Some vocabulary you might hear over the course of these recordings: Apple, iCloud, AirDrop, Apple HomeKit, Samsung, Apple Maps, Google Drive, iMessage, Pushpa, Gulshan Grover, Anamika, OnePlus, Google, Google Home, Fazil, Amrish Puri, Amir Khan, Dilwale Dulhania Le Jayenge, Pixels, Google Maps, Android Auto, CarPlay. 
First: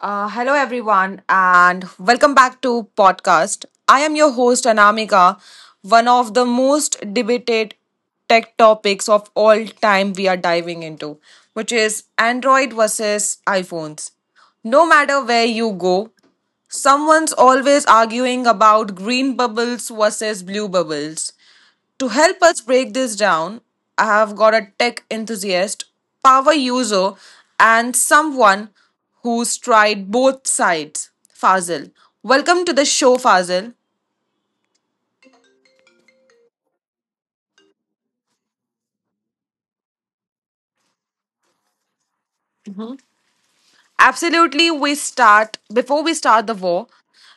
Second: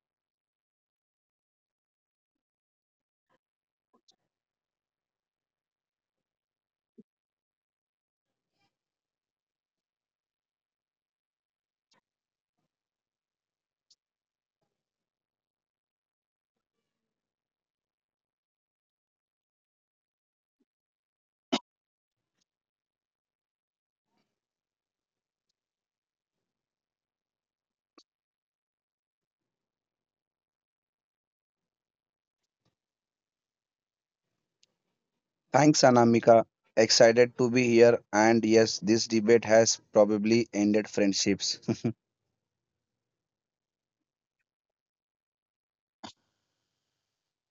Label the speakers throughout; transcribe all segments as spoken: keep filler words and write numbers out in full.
Speaker 1: Uh, hello, everyone, and welcome back to podcast. I am your host Anamika. One of the most debated tech topics of all time we are diving into, which is Android versus iPhones. No matter where you go, someone's always arguing about green bubbles versus blue bubbles. To help us break this down, I have got a tech enthusiast, power user, and someone who's tried both sides, Fazil. Welcome to the show, Fazil.
Speaker 2: Thanks, Anamika. Excited to be here. And yes, this debate has probably ended friendships.
Speaker 1: Absolutely, we start before we start the war.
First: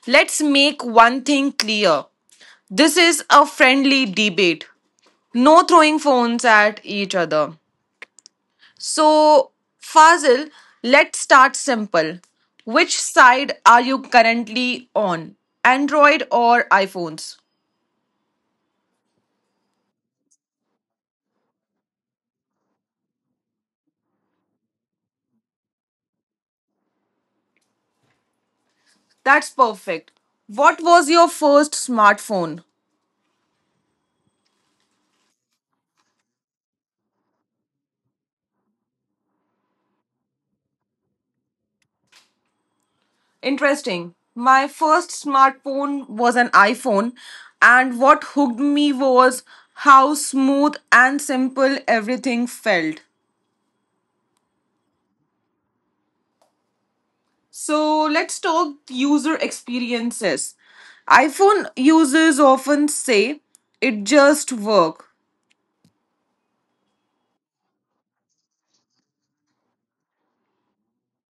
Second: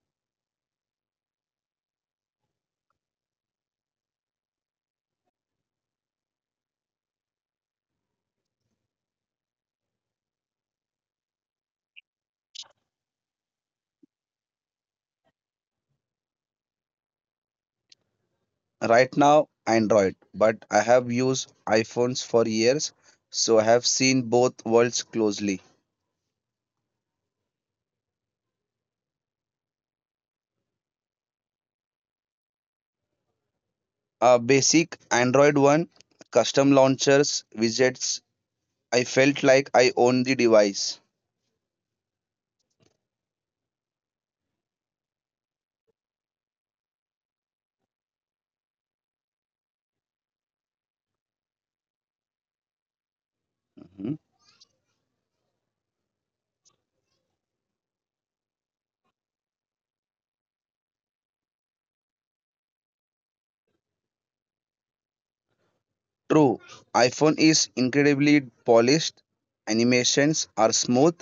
Speaker 1: Let's make one thing clear. This is a friendly debate. No throwing phones at each other. So, Fazil, let's start simple. Which side are you currently on? Android or iPhones?
Speaker 2: Right now, Android, but I have used iPhones for years, so I have seen both worlds closely.
Speaker 1: That's perfect. What was your first smartphone?
Speaker 2: A basic Android one, custom launchers, widgets. I felt like I own the device.
Speaker 1: Interesting. My first smartphone was an iPhone, and what hooked me was how smooth and simple everything felt.
Speaker 2: Mhm.
Speaker 1: So let's talk user experiences. iPhone users often say it just works,
Speaker 2: True, iPhone is incredibly polished, animations are smooth,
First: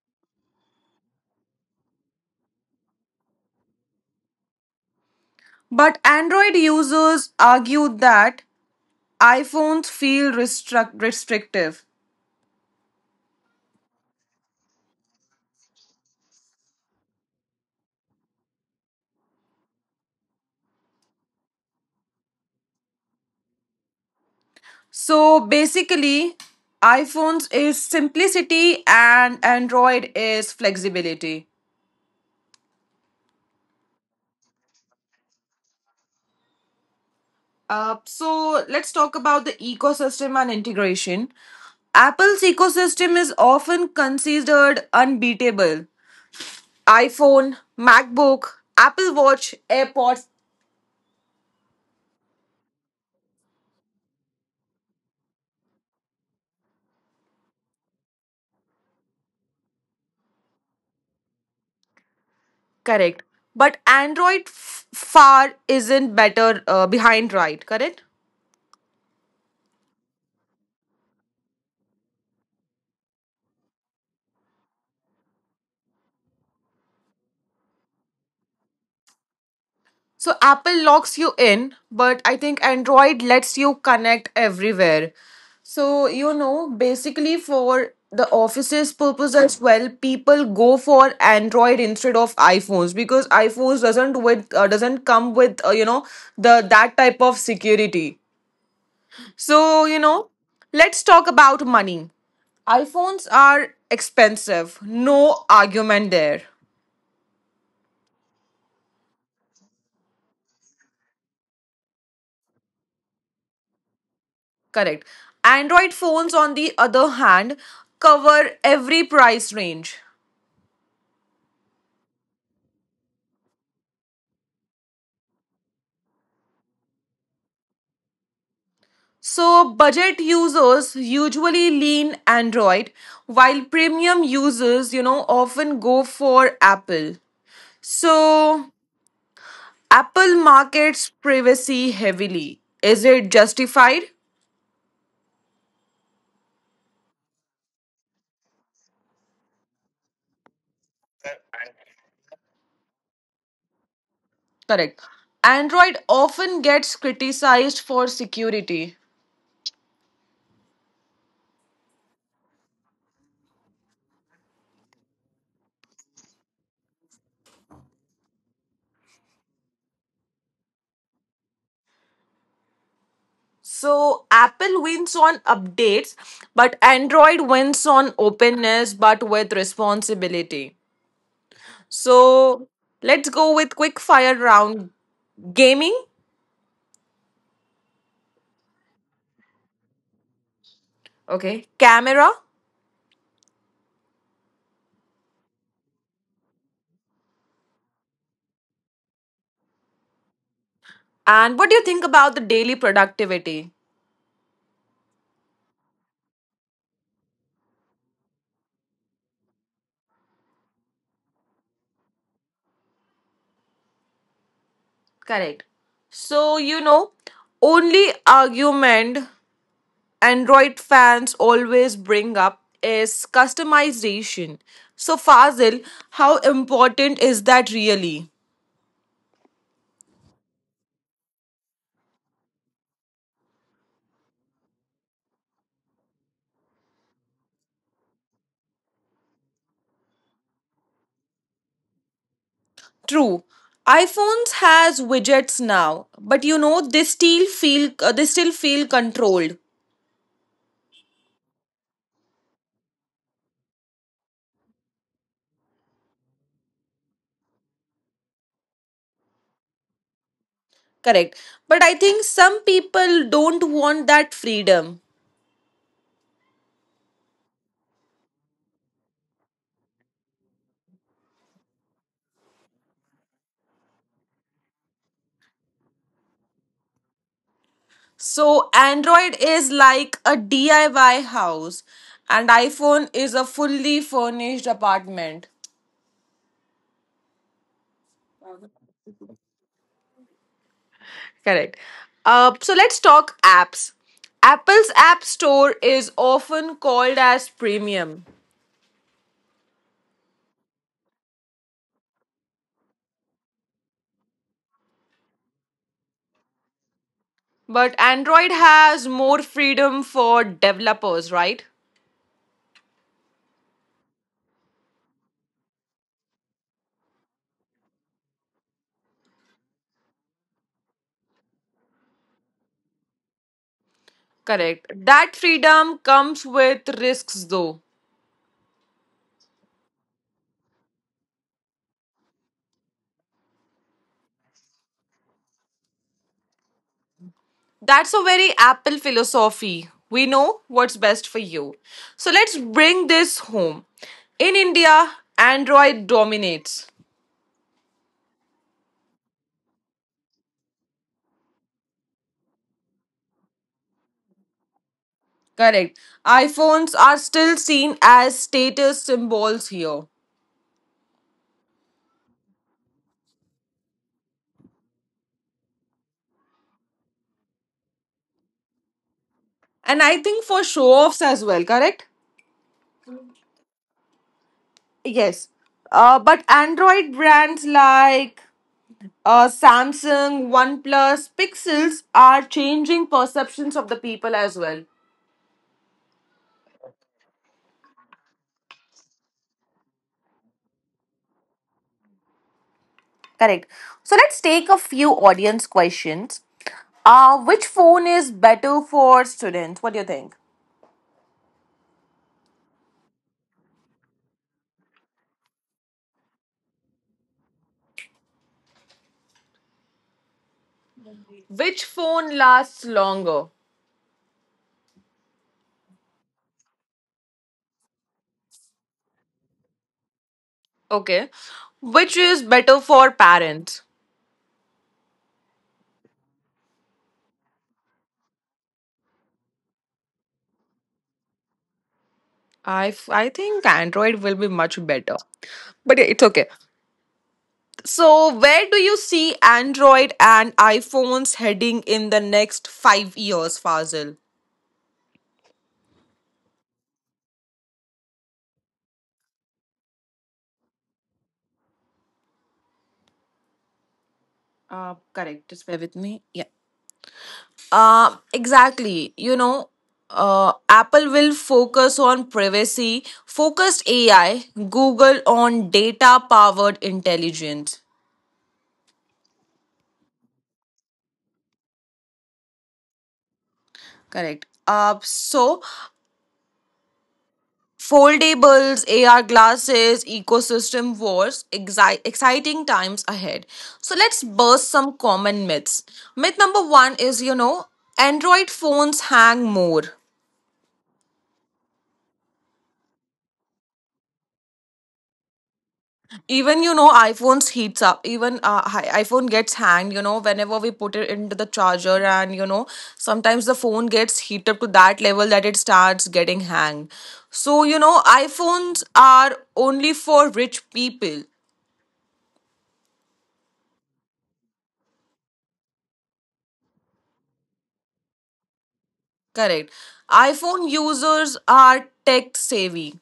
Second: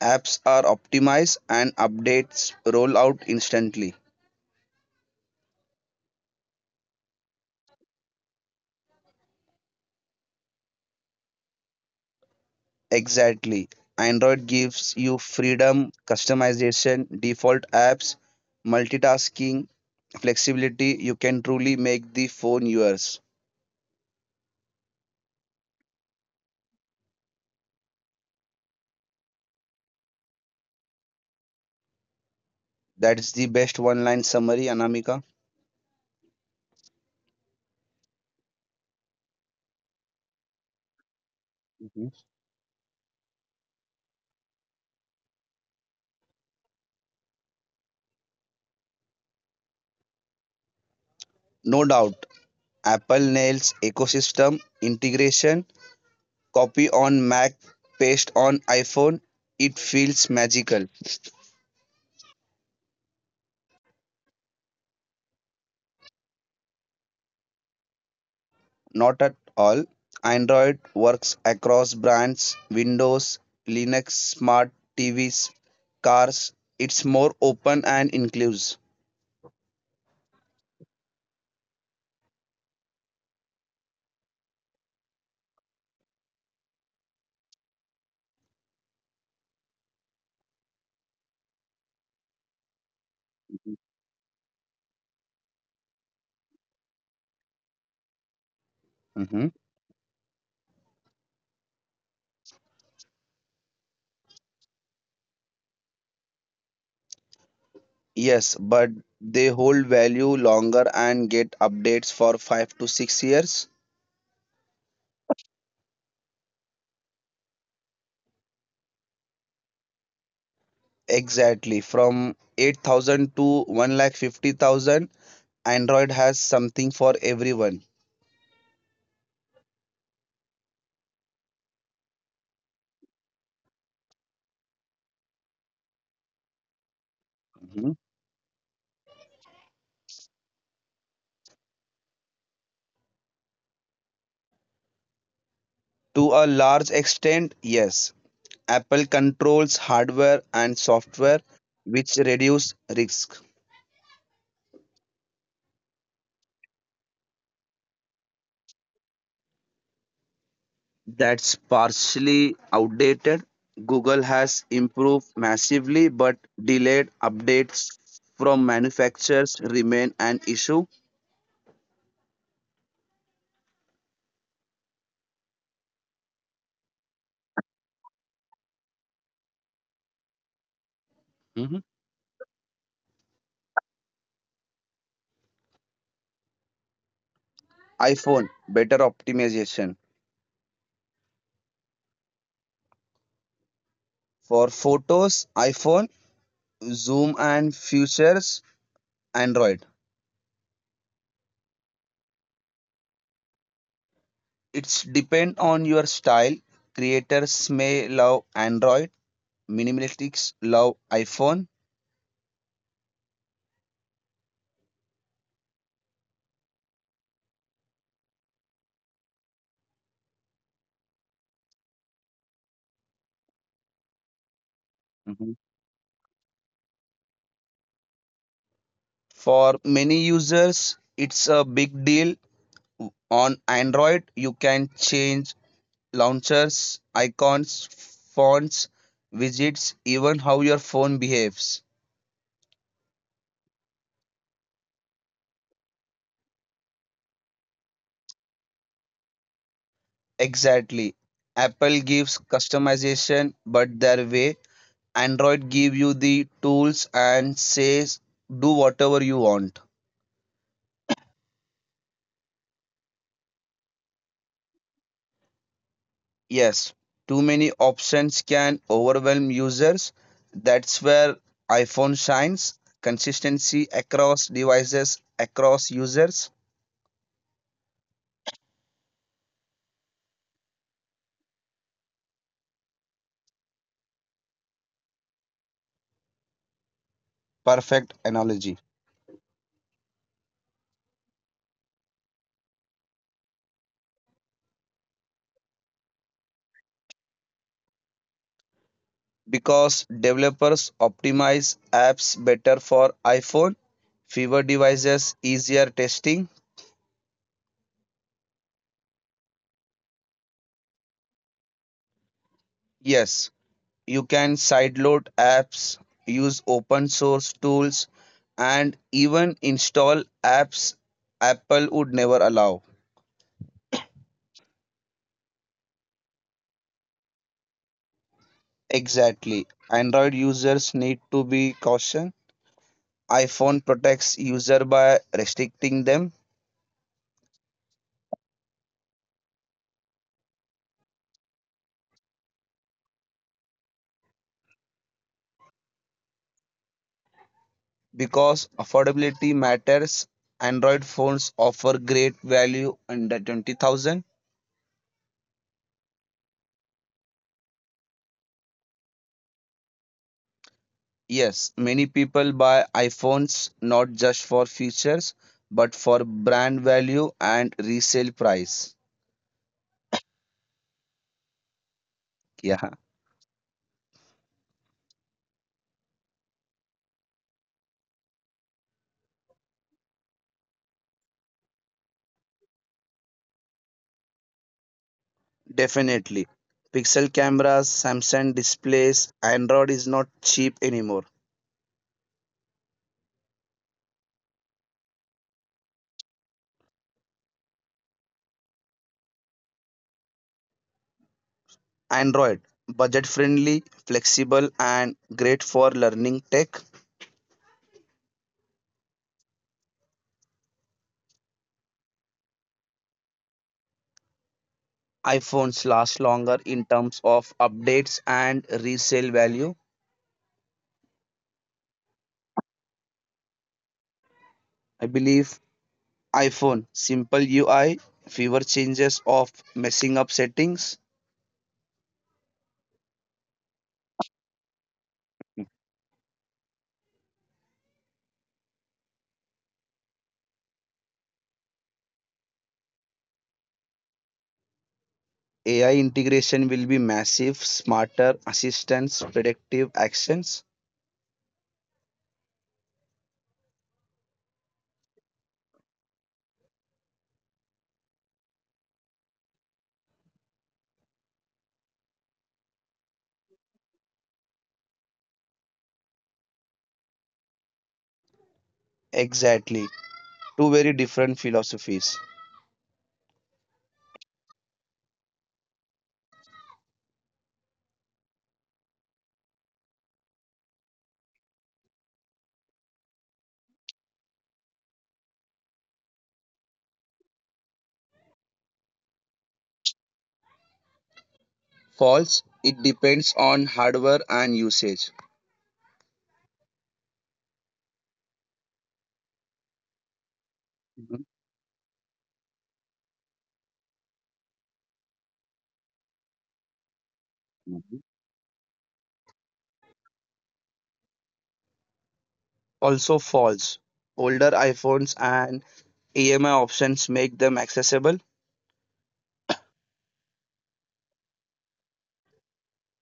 Speaker 2: apps are optimized, and updates roll out instantly.
Speaker 1: but Android users argue that iPhones feel restrict- restrictive.
Speaker 2: Exactly. Android gives you freedom, customization, default apps, multitasking, flexibility. You can truly make the phone yours.
Speaker 1: So basically, iPhones is simplicity and Android is flexibility.
Speaker 2: That's the best one line summary, Anamika.
Speaker 1: Uh, so let's talk about the ecosystem and integration.
Speaker 2: Mhm.
Speaker 1: Apple's ecosystem is often considered unbeatable, iPhone, MacBook, Apple Watch, AirPods,
Speaker 2: No doubt. Apple nails ecosystem integration, copy on Mac, paste on iPhone. It feels magical.
Speaker 1: correct. But Android f- far isn't better uh, behind, right? Correct?
Speaker 2: Not at all. Android works across brands, Windows, Linux, smart T Vs, cars. It's more open and inclusive.
Speaker 1: So Apple locks you in, but I think Android lets you connect everywhere. So, you know, basically for the office's purpose as well, people go for Android instead of iPhones because iPhones doesn't with uh, doesn't come with uh, you know the that type of security.
Speaker 2: Mhm.
Speaker 1: So, you know, let's talk about money. iPhones are expensive. No argument there.
Speaker 2: Yes, but they hold value longer and get updates for five to six years.
Speaker 1: Correct. Android phones, on the other hand, cover every price range.
Speaker 2: Exactly. From eight thousand to one lakh fifty thousand. Android has something for everyone.
Speaker 1: So, budget users usually lean Android, while premium users, you know, often go for Apple.
Speaker 2: Mhm.
Speaker 1: So, Apple markets privacy heavily. Is it justified?
Speaker 2: To a large extent, yes. Apple controls hardware and software, which reduce risk.
Speaker 1: Correct. Android often gets criticized for security.
Speaker 2: That's partially outdated. Google has improved massively, but delayed updates from manufacturers remain an issue.
Speaker 1: So Apple wins on updates, but Android wins on openness but with responsibility.
Speaker 2: Mhm.
Speaker 1: So let's go with quick fire round gaming,
Speaker 2: iPhone better optimization
Speaker 1: okay, camera,
Speaker 2: for photos, iPhone, zoom and features, Android.
Speaker 1: and what do you think about the daily productivity?
Speaker 2: It's depend on your style. Creators may love Android, minimalists love iPhone.
Speaker 1: Correct. So you know, only argument Android fans always bring up is customization. So, Fazil, how important is that really?
Speaker 2: For many users, it's a big deal. On Android, you can change launchers, icons, fonts, widgets, even how your phone behaves.
Speaker 1: True. iPhones has widgets now, but you know they still feel uh, they still feel controlled.
Speaker 2: Exactly. Apple gives customization, but their way, Android give you the tools and says do whatever you want.
Speaker 1: Correct. But I think some people don't want that freedom.
Speaker 2: Yes, too many options can overwhelm users. That's where iPhone shines. Consistency across devices, across users.
Speaker 1: So Android is like a D I Y house and iPhone is a fully furnished apartment.
Speaker 2: Perfect analogy.
Speaker 1: Correct. Uh, so let's talk apps. Apple's App Store is often called as premium,
Speaker 2: Because developers optimize apps better for iPhone, fewer devices, easier testing.
Speaker 1: but Android has more freedom for developers, right?
Speaker 2: Yes, you can sideload apps, use open source tools, and even install apps Apple would never allow.
Speaker 1: Correct. That freedom comes with risks, though.
Speaker 2: Exactly. Android users need to be cautious. iPhone protects user by restricting them,
Speaker 1: That's a very Apple philosophy. We know what's best for you. So let's bring this home. In India, Android dominates.
Speaker 2: because affordability matters. Android phones offer great value under twenty thousand.
Speaker 1: Correct. iPhones are still seen as status symbols here.
Speaker 2: Yes, many people buy iPhones not just for features but for brand value and resale price.
Speaker 1: And I think for show offs as well, correct?
Speaker 2: Yeah,
Speaker 1: Yes. Uh, but Android brands like uh, Samsung, OnePlus, Pixels are changing perceptions of the people as well.
Speaker 2: definitely. Pixel cameras, Samsung displays, Android is not cheap anymore.
Speaker 1: Correct. So let's take a few audience questions. Uh, which phone is better for students? What do you think?
Speaker 2: Android, budget friendly, flexible, and great for learning tech.
Speaker 1: Which phone lasts longer?
Speaker 2: iPhones last longer in terms of updates and resale value.
Speaker 1: Okay. Which is better for parents?
Speaker 2: I believe iPhone, simple U I, fewer changes of messing up settings.
Speaker 1: I, f- I think Android will be much better. But yeah, it's okay. So, where do you see Android and iPhones heading in the next five years, Fazil?
Speaker 2: A I integration will be massive, smarter assistance, predictive actions.
Speaker 1: Uh, correct. Just bear with me. Yeah. Uh, exactly. You know, uh, Apple will focus on privacy, focused A I, Google on data powered intelligence.
Speaker 2: Exactly. Two very different philosophies.
Speaker 1: Correct. Uh, so Foldables, A R glasses, ecosystem wars, exi- exciting times ahead. So let's burst some common myths. Myth number one is you know, Android phones hang more.
Speaker 2: False, it depends on hardware and usage.
Speaker 1: Even you know, iPhones heats up. Even uh, hi- iPhone gets hanged. You know, whenever we put it
Speaker 2: Mhm.
Speaker 1: into the charger, and you know, sometimes the phone gets heated up to that level that it starts getting hanged. So you know, iPhones are only for rich people.
Speaker 2: Also false. Older iPhones and E M I options make them accessible,
Speaker 1: Correct. iPhone users are tech savvy.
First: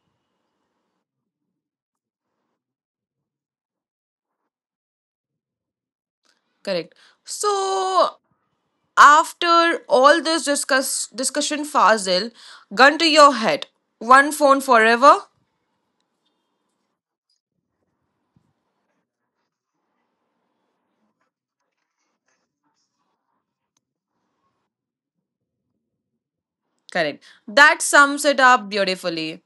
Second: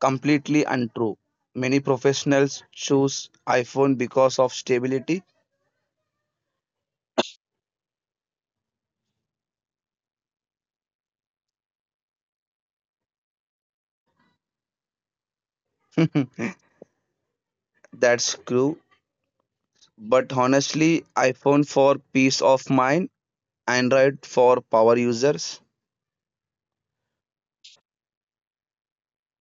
Speaker 2: completely untrue. Many professionals choose iPhone because of stability.
Speaker 1: Correct. So after all this discuss discussion, Fazil, gun to your head. One phone forever.
Speaker 2: That's true. But honestly, iPhone for peace of mind, Android for power users.
Speaker 1: Correct. That sums it up beautifully.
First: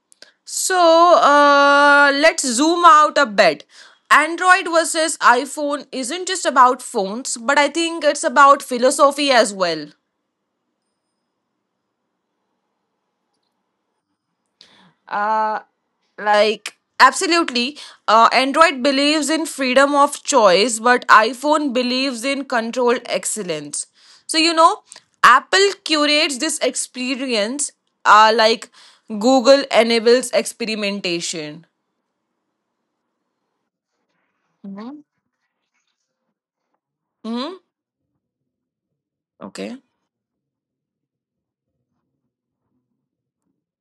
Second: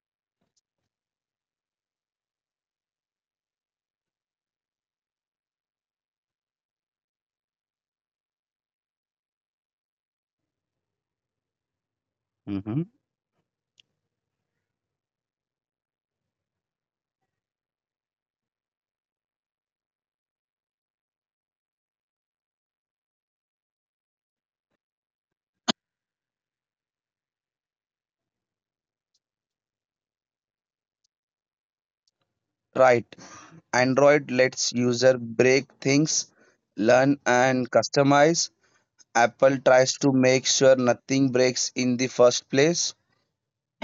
Speaker 1: So uh, let's zoom out a bit. Android versus iPhone isn't just about phones, but I think it's about philosophy as well.
Speaker 2: Hmm.
Speaker 1: Uh, like absolutely uh, android believes in freedom of choice but iphone believes in controlled excellence so you know apple curates this experience uh, like google enables experimentation.
Speaker 2: Right. Android lets user break things, learn
Speaker 1: Hmm.
Speaker 2: and customize. Apple
Speaker 1: Okay,
Speaker 2: tries to make sure nothing breaks in the first place.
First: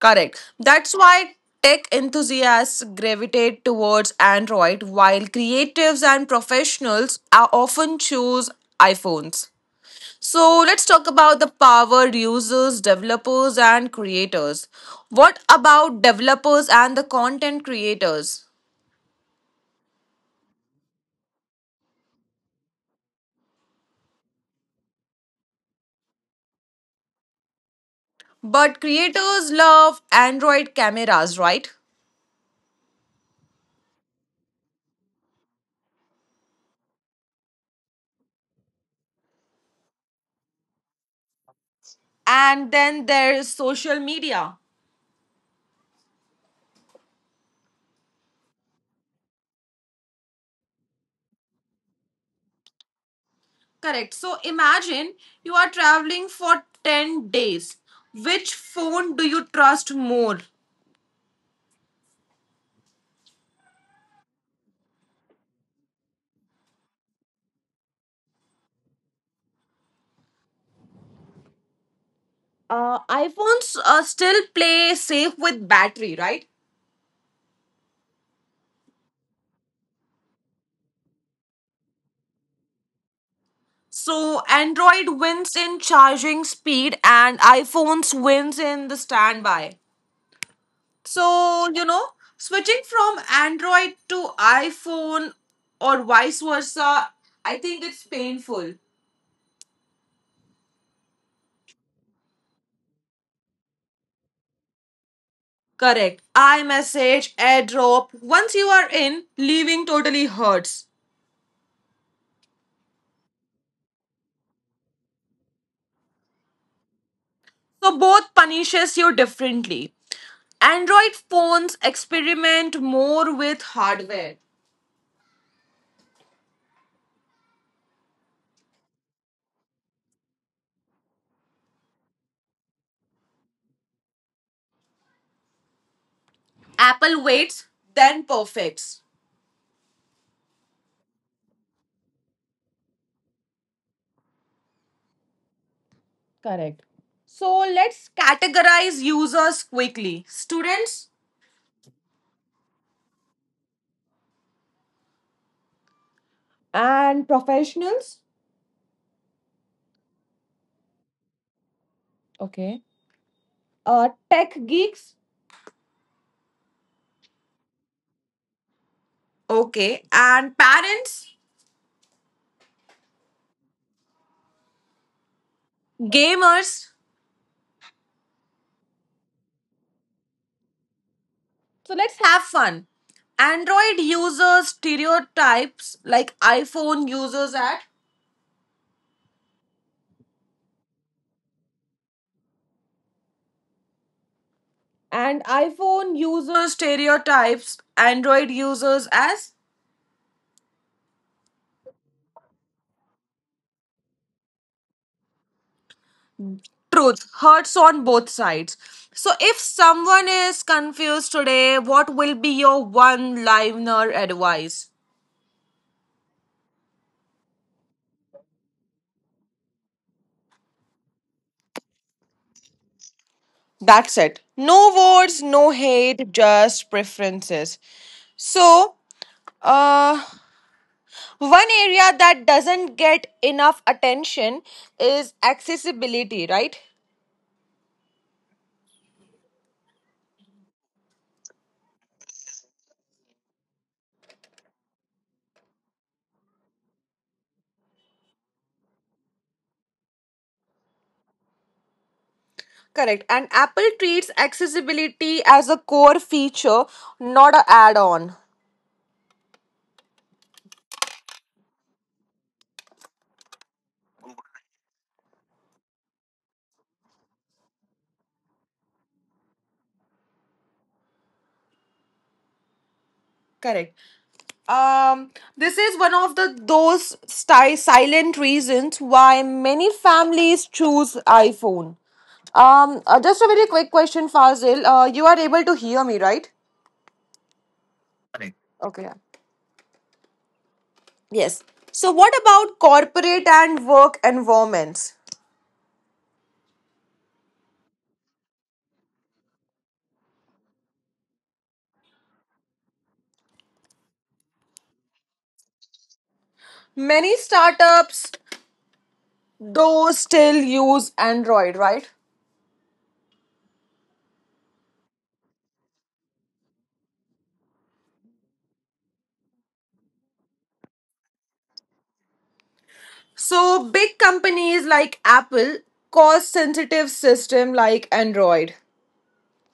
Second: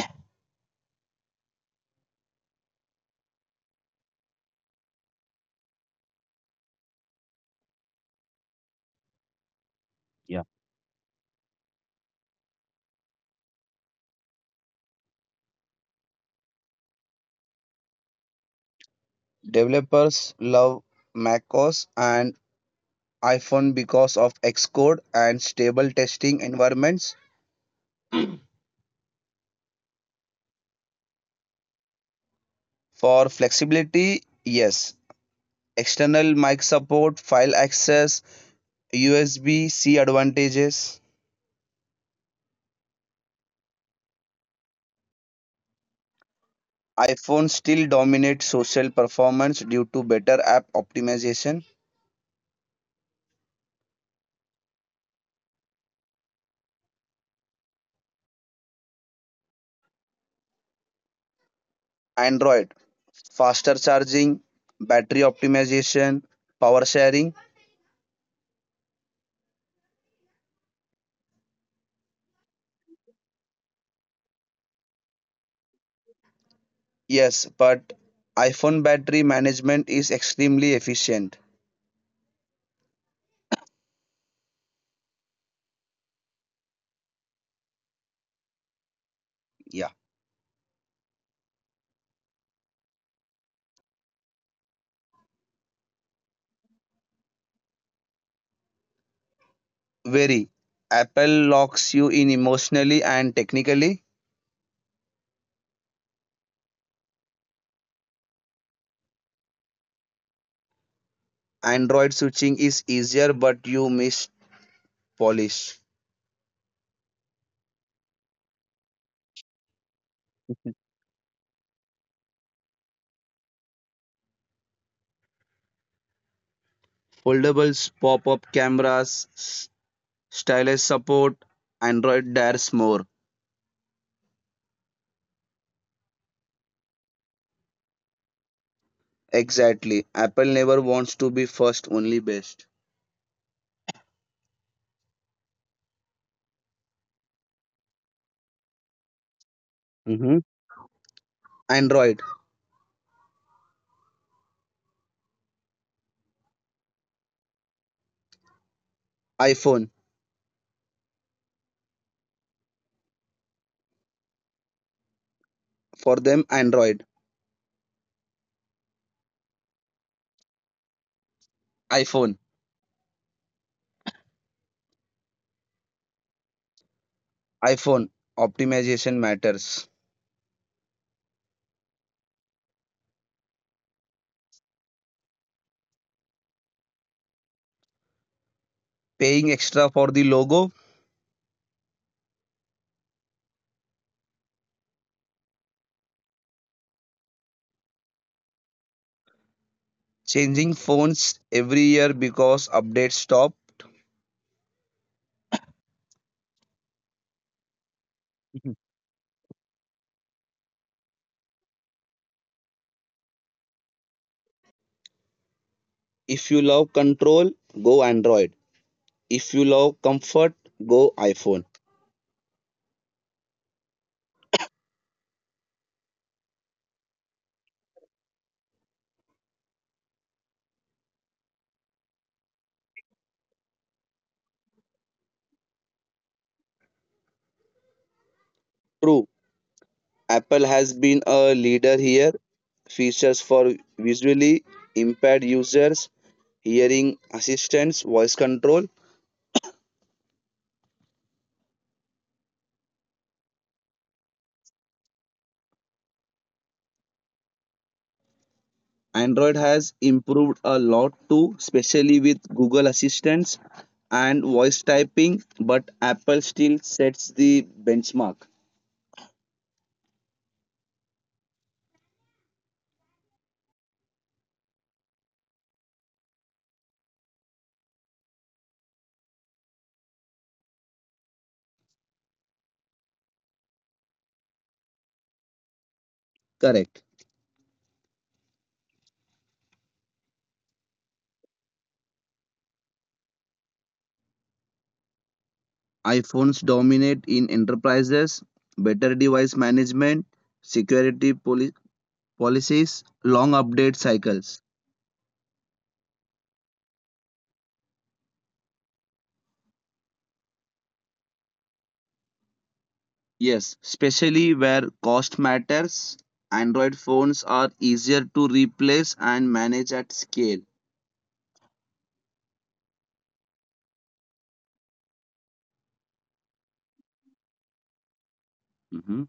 Speaker 1: correct, that's why tech enthusiasts gravitate towards android while creatives and professionals are often choose iphones. So let's talk about the power users, developers, and creators. What about developers and the content creators?
Speaker 2: Developers love macOS and iPhone because of Xcode and stable testing environments.
Speaker 1: But creators love Android cameras, right?
Speaker 2: For flexibility, yes. External mic support, file access, U S B-C advantages.
Speaker 1: And then there's social media.
Speaker 2: iPhone still dominates social performance due to better app optimization.
Speaker 1: Correct. So imagine you are traveling for ten days. Which phone do you trust more?
Speaker 2: Android, faster charging, battery optimization, power sharing.
Speaker 1: Uh, iPhones uh, still play safe with battery, right?
Speaker 2: Yes, but iPhone battery management is extremely efficient.
Speaker 1: So Android wins in charging speed and iPhones wins in the standby.
Speaker 2: Yeah.
Speaker 1: So, you know, switching from Android to iPhone or vice versa, I think it's painful.
Speaker 2: Very. Apple locks you in emotionally and technically.
Speaker 1: Correct. iMessage, AirDrop, once you are in, leaving totally hurts.
Speaker 2: Android switching is easier, but you miss polish.
Speaker 1: So both punishes you differently. Android phones experiment more with hardware.
Speaker 2: Foldables, pop up cameras, s- stylus support. Android dares more.
Speaker 1: Apple waits, then perfects.
Speaker 2: Exactly. Apple never wants to be first, only best.
Speaker 1: Correct. So let's categorize users quickly.
Speaker 2: Hmm.
Speaker 1: Students
Speaker 2: Android,
Speaker 1: and professionals.
Speaker 2: iPhone.
Speaker 1: Okay. Uh, tech geeks,
Speaker 2: For them, Android,
Speaker 1: okay, and parents,
Speaker 2: iPhone,
Speaker 1: gamers.
Speaker 2: iPhone. Optimization matters.
Speaker 1: So let's have fun. Android users stereotypes like iPhone users at,
Speaker 2: Paying extra for the logo,
Speaker 1: and iPhone users stereotypes Android users as
Speaker 2: changing phones every year because updates stop.
Speaker 1: truth hurts on both sides. So, if someone is confused today, what will be your one liner advice?
Speaker 2: If you love control, go Android. If you love comfort, go iPhone.
Speaker 1: That's it. No words, no hate, just preferences. So, uh, one area that doesn't get enough attention is accessibility, right?
Speaker 2: True, Apple has been a leader here. Features for visually impaired users, hearing assistance, voice control.
Speaker 1: Correct. And Apple treats accessibility as a core feature, not an add on.
Speaker 2: Android has improved a lot too, especially with Google Assistance and voice typing, but Apple still sets the benchmark.
Speaker 1: Correct. Um, this is one of the those sti- silent reasons why many families choose iPhone. Um, uh, just a very quick question, Fazil. Uh, you are able to hear me, right?
Speaker 2: Correct.
Speaker 1: Okay. Yes. So, what about corporate and work environments?
Speaker 2: iPhones dominate in enterprises, better device management, security poli- policies, long update cycles.
Speaker 1: Many startups, though, still use Android, right?
Speaker 2: Yes, especially where cost matters, Android phones are easier to replace and manage at scale.
Speaker 1: So, big companies like Apple cost sensitive system like Android.
Speaker 2: Mhm.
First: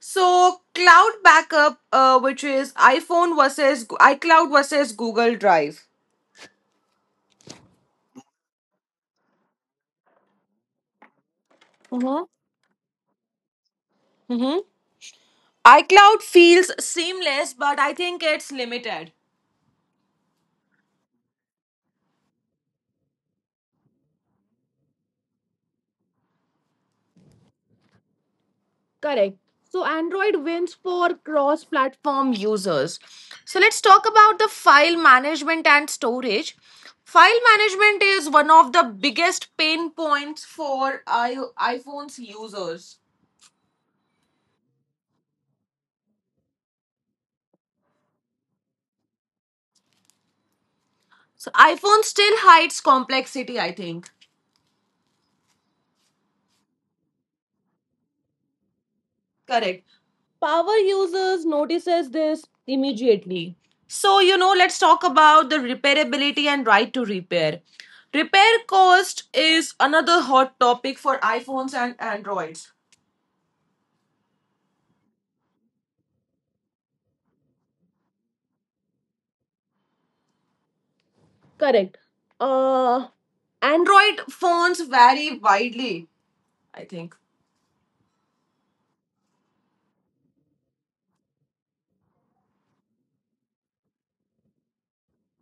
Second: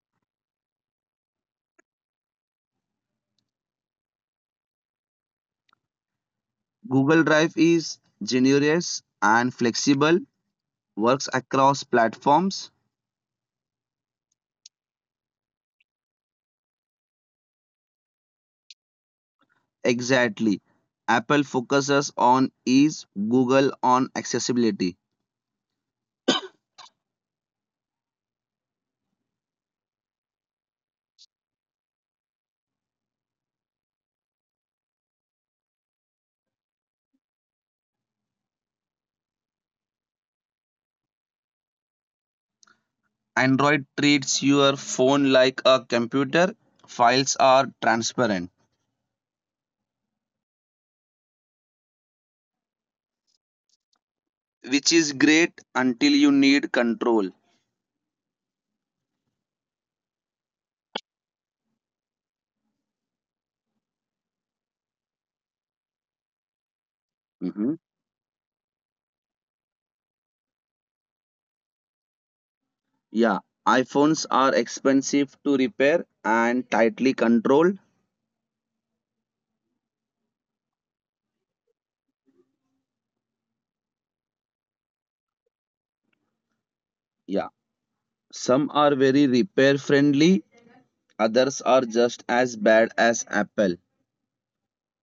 Speaker 1: So cloud backup, uh, which is iPhone versus iCloud versus Google Drive.
Speaker 2: Google Drive is generous and flexible, works across
Speaker 1: Mm-hmm.
Speaker 2: platforms.
Speaker 1: Mm-hmm. iCloud feels seamless, but I think it's limited.
Speaker 2: Exactly. Apple focuses on ease, Google on accessibility.
Speaker 1: Correct. So Android wins for cross platform users. So let's talk about the file management and storage. File management is one of the biggest pain points for I- iPhone's users.
Speaker 2: Android treats your phone like a computer. Files are transparent,
Speaker 1: So iPhone still hides complexity, I think.
Speaker 2: which is great until you need control.
Speaker 1: Correct. Power users notices this immediately. So, you know, let's talk about the repairability and right to repair.
Speaker 2: Mhm.
Speaker 1: Repair cost is another hot topic for iPhones and Androids.
Speaker 2: Yeah, iPhones are expensive to repair and tightly controlled.
Speaker 1: Correct. Uh, Android phones vary widely, I think.
Speaker 2: Yeah, some are very repair friendly, others are just as bad as Apple.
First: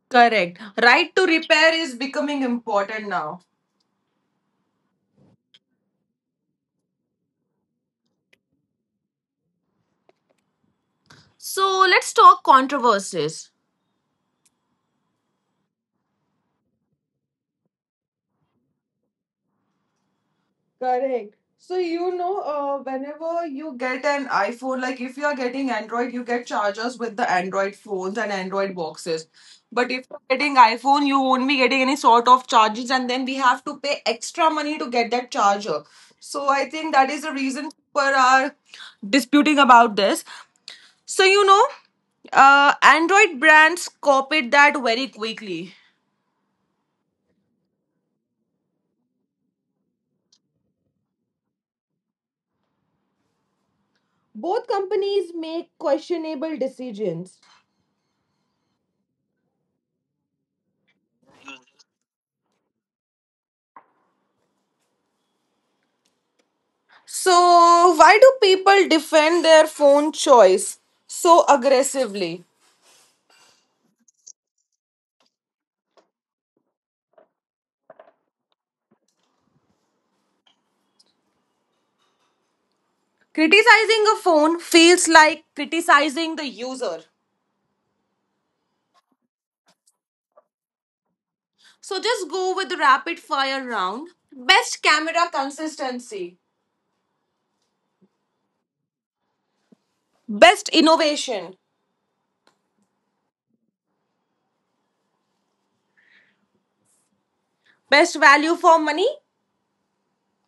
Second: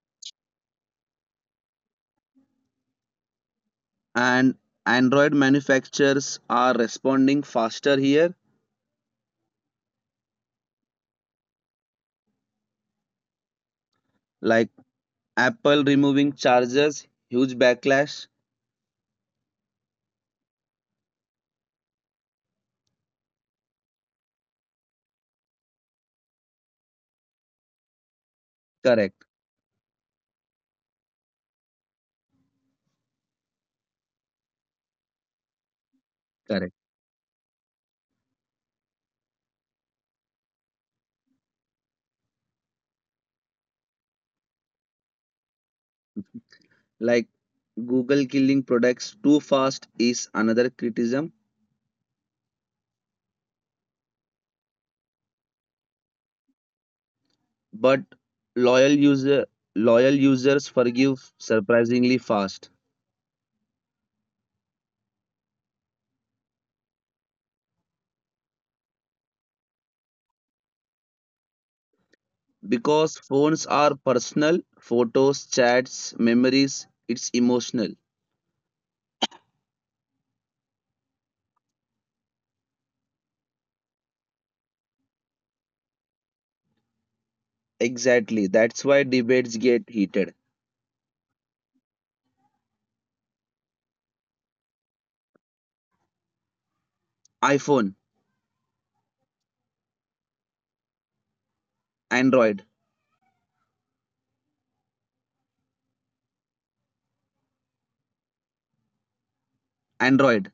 Speaker 1: Correct. Right to repair is becoming important now.
Speaker 2: And Android manufacturers are responding faster here,
Speaker 1: So, let's talk controversies.
Speaker 2: like Apple removing chargers, huge backlash.
Speaker 1: Correct. So you know, uh, whenever you get an iPhone, like if you are getting Android, you get chargers with the Android phones and Android
Speaker 2: Correct,
Speaker 1: boxes. But if you're getting iPhone, you won't be getting any sort of charges, and then we have to pay extra money to get that charger. So I
Speaker 2: correct.
Speaker 1: think that is the reason people are disputing about this. So you know, uh, Android brands copied that very quickly.
Speaker 2: Like Google killing products too fast is another criticism,
Speaker 1: Both companies make questionable decisions.
Speaker 2: but loyal user loyal users forgive surprisingly fast,
Speaker 1: So, why do people defend their phone choice so aggressively?
Speaker 2: because phones are personal, photos, chats, memories, it's emotional.
Speaker 1: Criticizing a phone feels like criticizing the user.
Speaker 2: Exactly, that's why debates get heated.
Speaker 1: So, just go with the rapid fire round. Best camera consistency,
Speaker 2: iPhone,
Speaker 1: best innovation,
Speaker 2: Android,
Speaker 1: best value for money,
Speaker 2: Android,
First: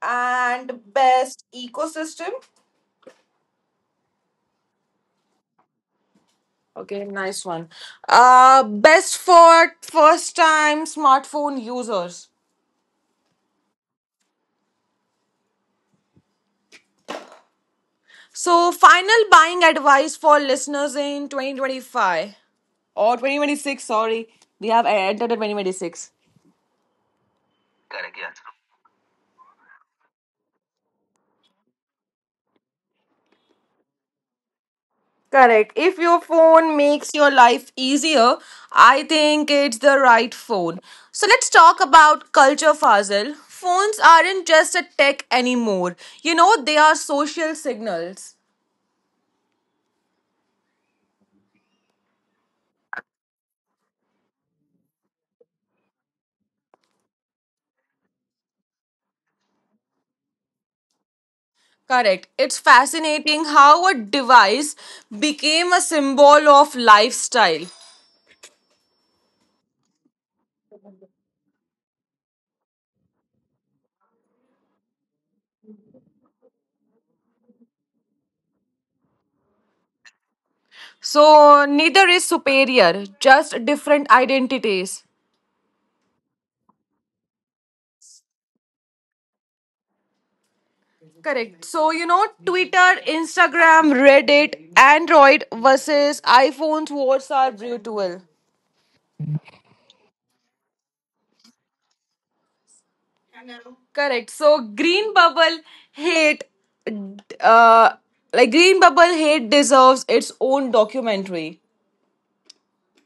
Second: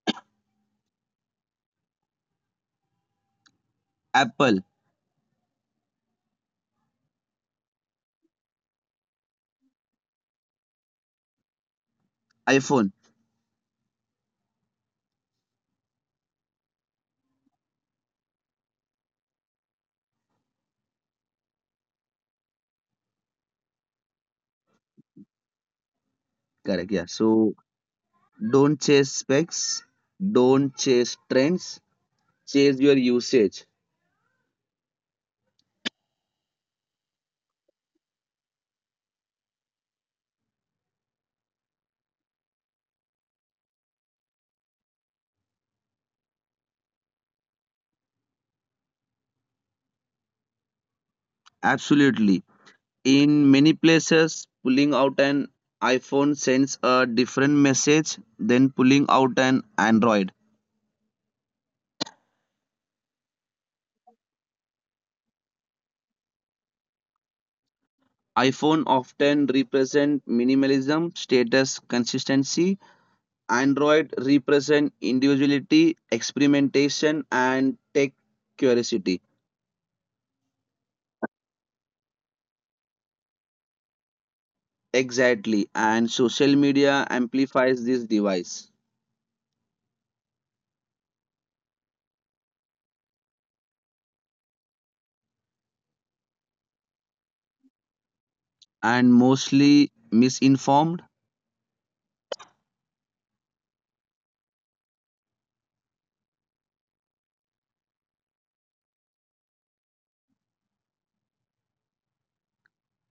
Speaker 1: and best ecosystem.
Speaker 2: Apple,
Speaker 1: Okay, nice one. Uh, best for first time smartphone users.
Speaker 2: iPhone.
Speaker 1: So, final buying advice for listeners in twenty twenty-five. Or twenty twenty-six, sorry. We have entered at two thousand twenty-six.
Speaker 2: Correct, yeah. So don't chase specs, don't chase trends, chase your usage.
Speaker 1: Correct. If your phone makes your life easier, I think it's the right phone. So let's talk about culture, Fazil. Phones aren't just a tech anymore. You know, they are social signals.
Speaker 2: Absolutely. In many places, pulling out an iPhone sends a different message than pulling out an Android.
Speaker 1: Correct. It's fascinating how a device became a symbol of lifestyle.
Speaker 2: iPhone often represent minimalism, status, consistency. Android represent individuality, experimentation, and tech curiosity.
Speaker 1: So neither is superior, just different identities.
Speaker 2: Exactly, and social media amplifies this device.
Speaker 1: Correct. So you know, Twitter, Instagram, Reddit, Android versus iPhone's wars are brutal.
Speaker 2: And mostly misinformed.
Speaker 1: Correct. So green bubble hate, uh, like green bubble hate deserves its own documentary.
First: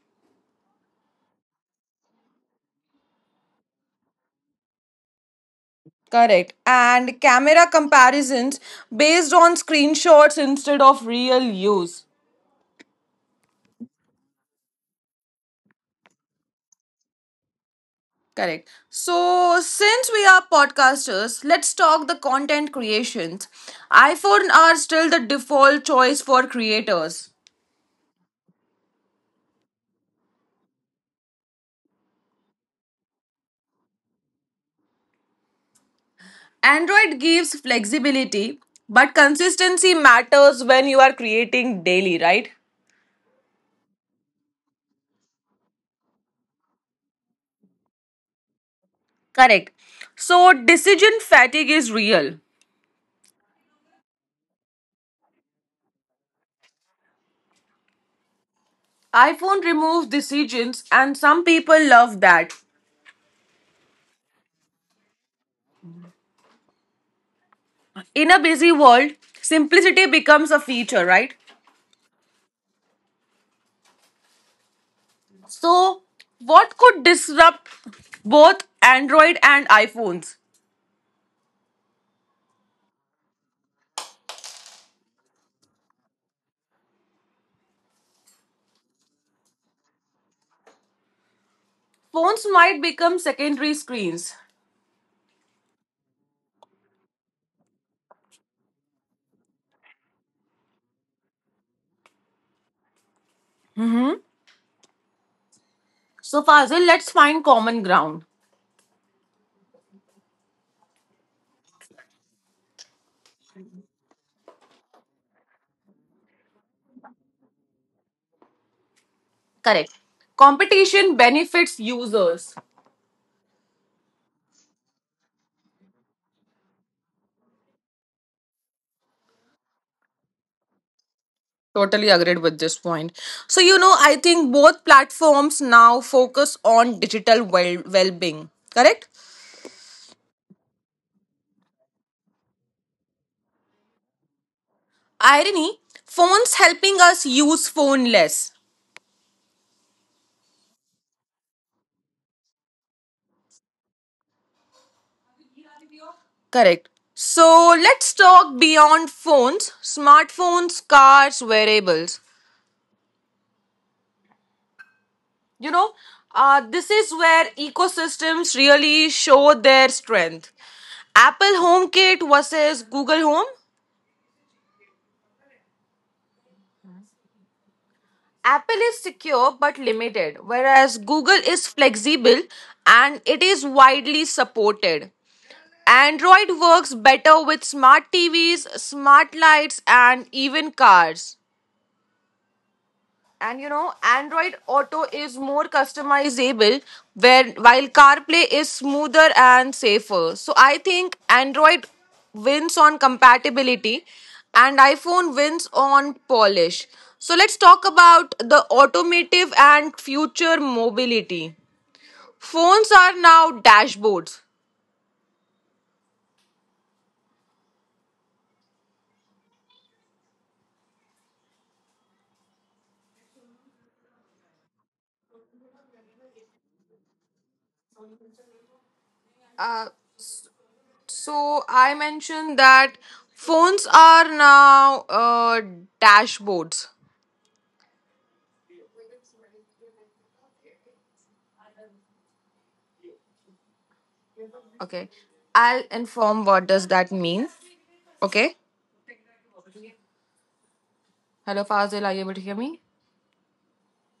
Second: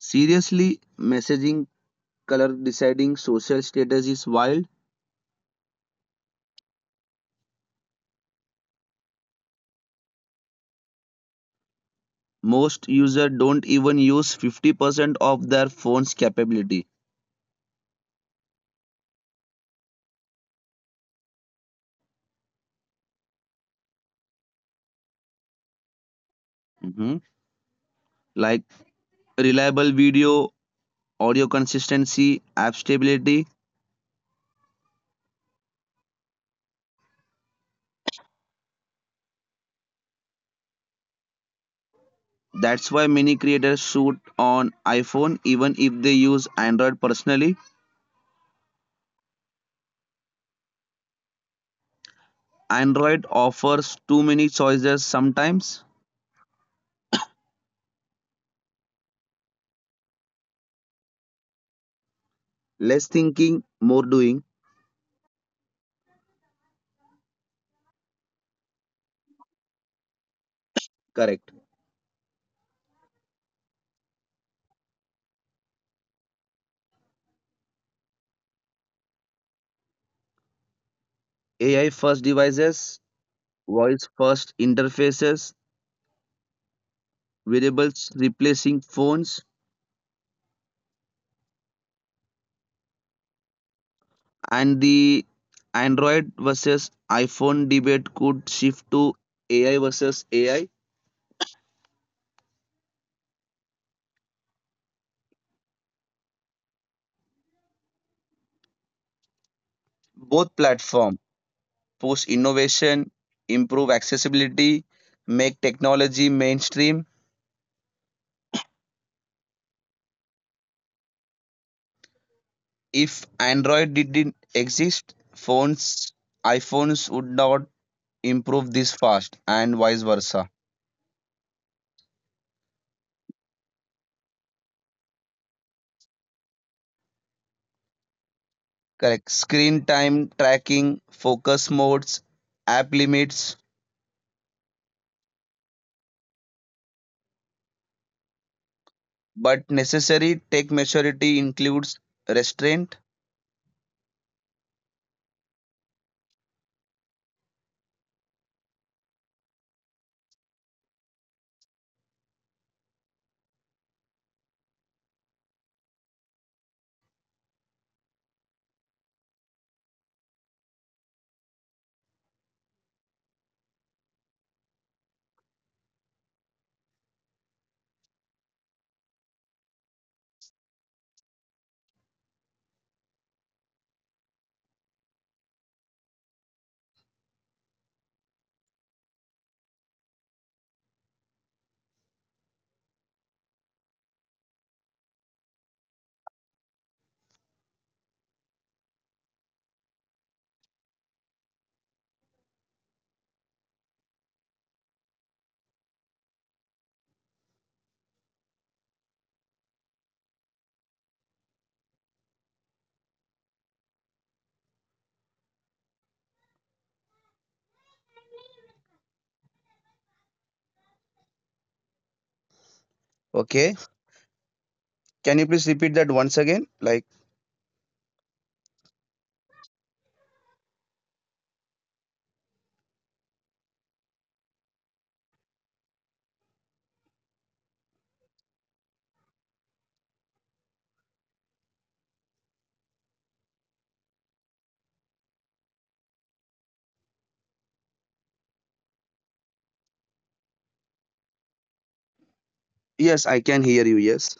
Speaker 2: Seriously, messaging, color deciding, social status is wild.
Speaker 1: Correct. And camera comparisons based on screenshots instead of real use.
Speaker 2: Most users don't even use fifty percent of their phone's capability.
Speaker 1: Correct. So, since we are podcasters, let's talk the content creations. iPhone are still the default choice for
Speaker 2: Mhm.
Speaker 1: creators.
Speaker 2: Like reliable video, audio consistency, app stability.
Speaker 1: Android gives flexibility, but consistency matters when you are creating daily, right?
Speaker 2: That's why many creators shoot on iPhone even if they use Android personally.
Speaker 1: Correct. So, decision fatigue is real.
Speaker 2: Android offers too many choices sometimes.
Speaker 1: iPhone removes decisions, and some people love that.
Speaker 2: Less thinking, more doing.
Speaker 1: In a busy world, simplicity becomes a feature, right?
Speaker 2: Correct.
Speaker 1: So, what could disrupt both Android and iPhones?
Speaker 2: AI first devices, voice first interfaces, variables replacing phones.
Speaker 1: Phones might become secondary screens.
Speaker 2: And the Android versus iPhone debate could shift to A I versus A I.
Speaker 1: So, Fazil, let's find common ground.
Speaker 2: Both platforms push innovation, improve accessibility, make technology mainstream.
Speaker 1: Correct. Competition benefits users.
Speaker 2: If Android didn't exist, phones iPhones would not improve this fast and vice versa.
Speaker 1: Totally agreed with this point. So, you know, I think both platforms now focus on digital well being. Correct?
Speaker 2: Correct. Screen time tracking, focus modes, app limits,
Speaker 1: Irony phones helping us use phone less,
Speaker 2: but necessary tech maturity includes restraint.
Speaker 1: correct. So let's talk beyond phones, smartphones, cars, wearables. You know, uh, this is where ecosystems really show their strength. Apple HomeKit versus Google Home. Apple is secure but limited, whereas Google is flexible and it is widely supported. Android works better with smart T Vs, smart lights, and even cars. And you know, Android Auto is more customizable, where while CarPlay is smoother and safer. So I think Android wins on compatibility, and iPhone wins on polish. So let's talk about the automotive and future mobility. Phones are now dashboards.
Speaker 2: Okay. Can you please repeat that once again? Like,
Speaker 1: So I mentioned that phones are now uh, dashboards. Okay. I'll inform what does that mean. Okay. Hello, Fazil. Are you able to hear me?
Speaker 2: yes, I can hear you. Yes.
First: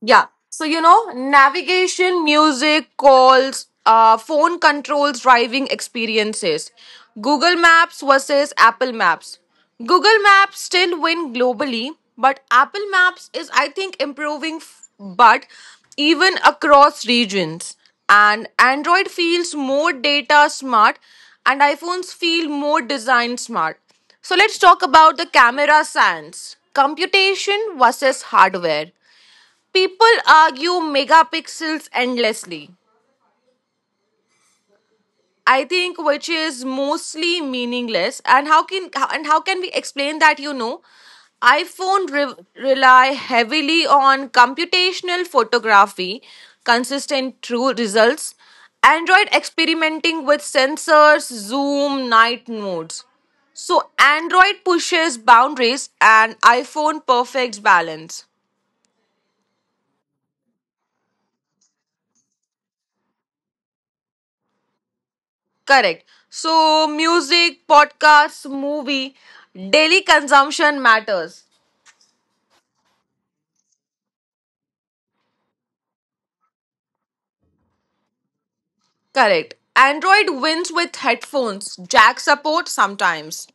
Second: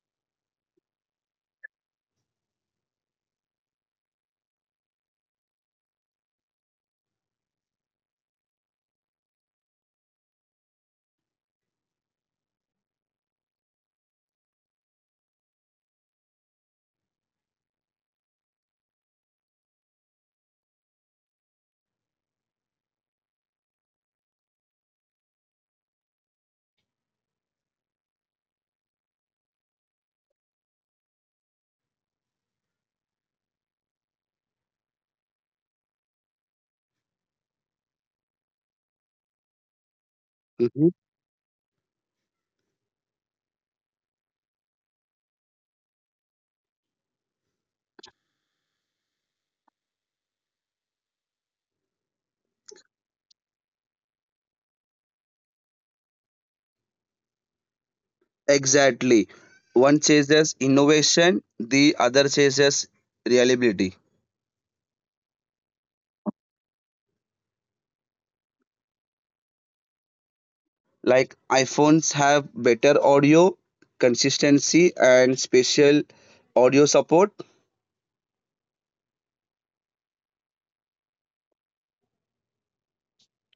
Speaker 1: Yeah. So, you know, navigation, music, calls, uh, phone controls, driving experiences. Google Maps versus Apple Maps. Google Maps still win globally, but Apple Maps is, I think, improving, f- but even across regions. And Android feels more data smart, and iPhones feel more design smart. So let's talk about the camera science. Computation versus hardware. People argue megapixels endlessly. I think which is mostly meaningless. And how can how, and how can we explain that? You know,
Speaker 2: Mhm.
Speaker 1: iPhone re- rely heavily on computational photography, consistent true results. Android experimenting with sensors, zoom, night modes. So Android pushes boundaries and iPhone perfects balance.
Speaker 2: Exactly. One chases innovation, the other chases reliability.
Speaker 1: Correct. So, music, podcasts, movie, daily consumption
Speaker 2: Like,
Speaker 1: matters.
Speaker 2: iPhones have better audio, consistency, and special audio support,
Speaker 1: Correct. Android wins with headphones, jack support sometimes.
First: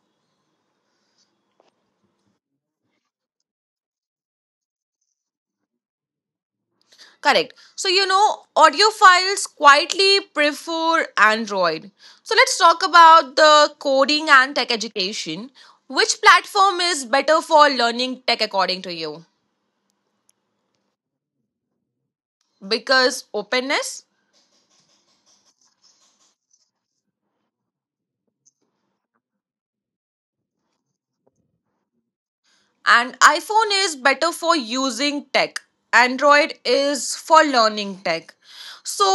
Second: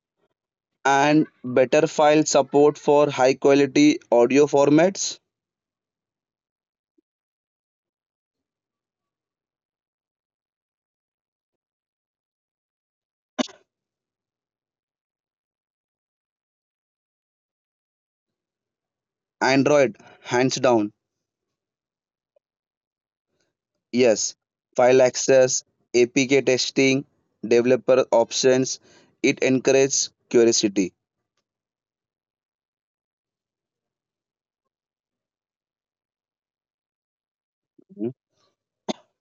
Speaker 2: and better file support for high quality audio formats.
Speaker 1: Correct. So, you know, audiophiles quietly prefer Android. So, let's talk about the coding and tech education. Which platform is better for learning tech according to you?
Speaker 2: Android, hands down.
Speaker 1: Because openness?
Speaker 2: Yes, file access, A P K testing, developer options, it encourages curiosity.
Speaker 1: And iphone is better for using tech, android is for learning
Speaker 2: Mhm.
Speaker 1: tech. So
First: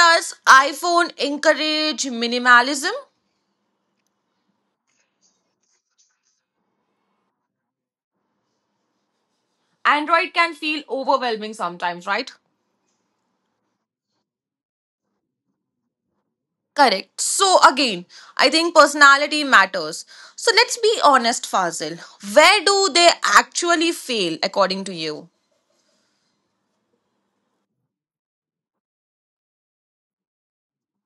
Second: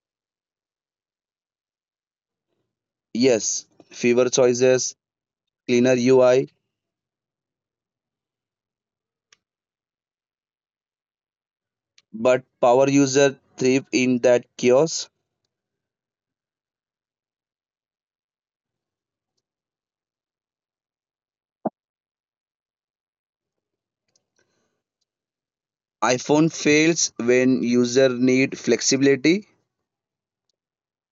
Speaker 1: does iphone encourage minimalism?
Speaker 2: Yes, fewer choices, cleaner U I,
Speaker 1: Android can feel overwhelming sometimes, right?
Speaker 2: but power user thrive in that chaos.
Speaker 1: Correct, so again I think personality matters. So let's be honest, Fazil, where do they actually fail according to you?
Speaker 2: iPhone fails when user need flexibility.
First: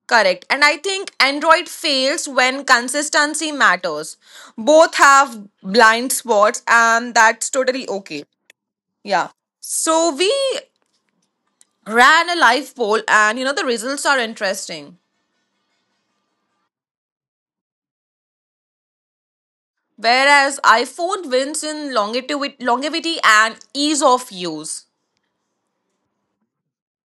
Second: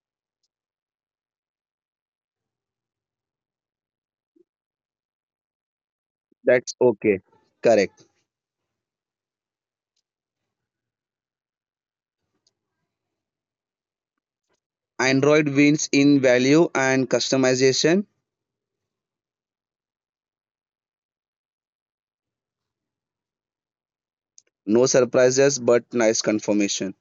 Speaker 1: Correct. And I think Android fails when consistency matters. Both have blind spots,
Speaker 2: That's
Speaker 1: and
Speaker 2: okay.
Speaker 1: that's totally
Speaker 2: Correct.
Speaker 1: okay. Yeah. So we ran a live poll, and you know, the results are interesting.
Speaker 2: Android wins in value and customization.
Speaker 1: Whereas iPhone wins in longevity, longevity and ease of use.
Speaker 2: No surprises, but nice confirmation.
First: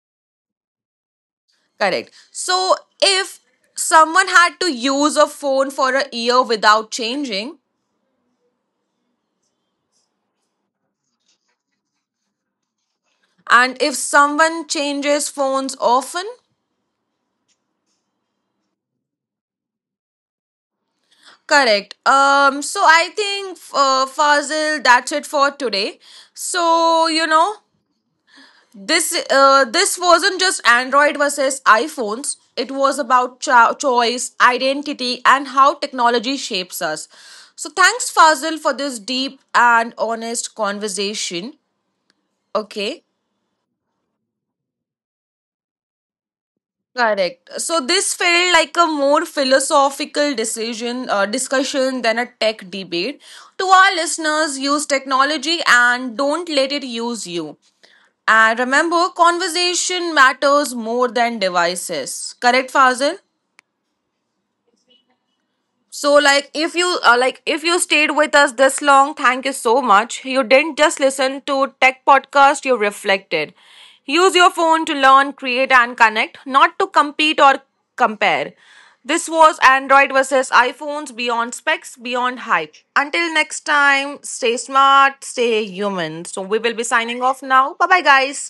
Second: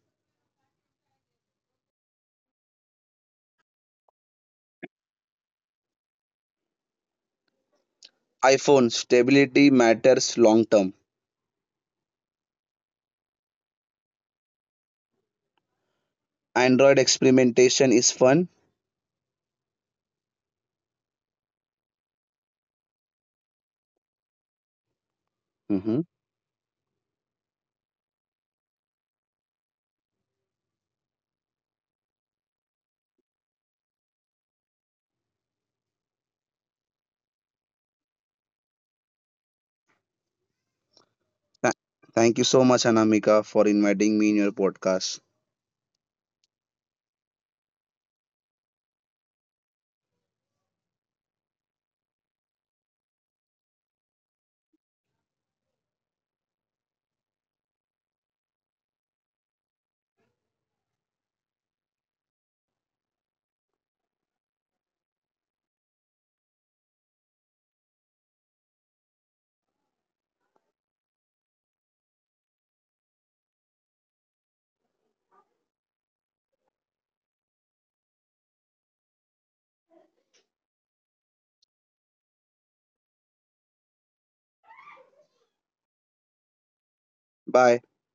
Speaker 1: Correct. So if someone had to use a phone for a year without changing,
Speaker 2: iPhone stability matters long term.
Speaker 1: and if someone changes phones often,
Speaker 2: Android experimentation is fun.
Speaker 1: correct. Um, so I think, uh, Fazil, that's it for today.
Speaker 2: Mhm.
Speaker 1: So you know, this uh, this wasn't just Android versus iPhones. It was about cho- choice, identity, and how technology shapes us. So thanks, Fazil, for this deep and honest conversation.
Speaker 2: Tha- Thank you so
Speaker 1: Okay.
Speaker 2: much, Anamika, for inviting me in your podcast.
Speaker 1: Correct. So this felt like a more philosophical decision uh, discussion than a tech debate. To our listeners, use technology and don't let it use you. And remember, conversation matters more than devices. Correct, Fazil? So, like, if you uh, like, if you stayed with us this long, thank you so much. You didn't just listen to tech podcast; you reflected. Use your phone to learn, create, and connect, not to compete or compare. This was Android versus iPhones beyond specs, beyond hype. Until next time, stay smart, stay human. So, we will be signing off now. Bye bye,
Speaker 2: Bye.
Speaker 1: guys.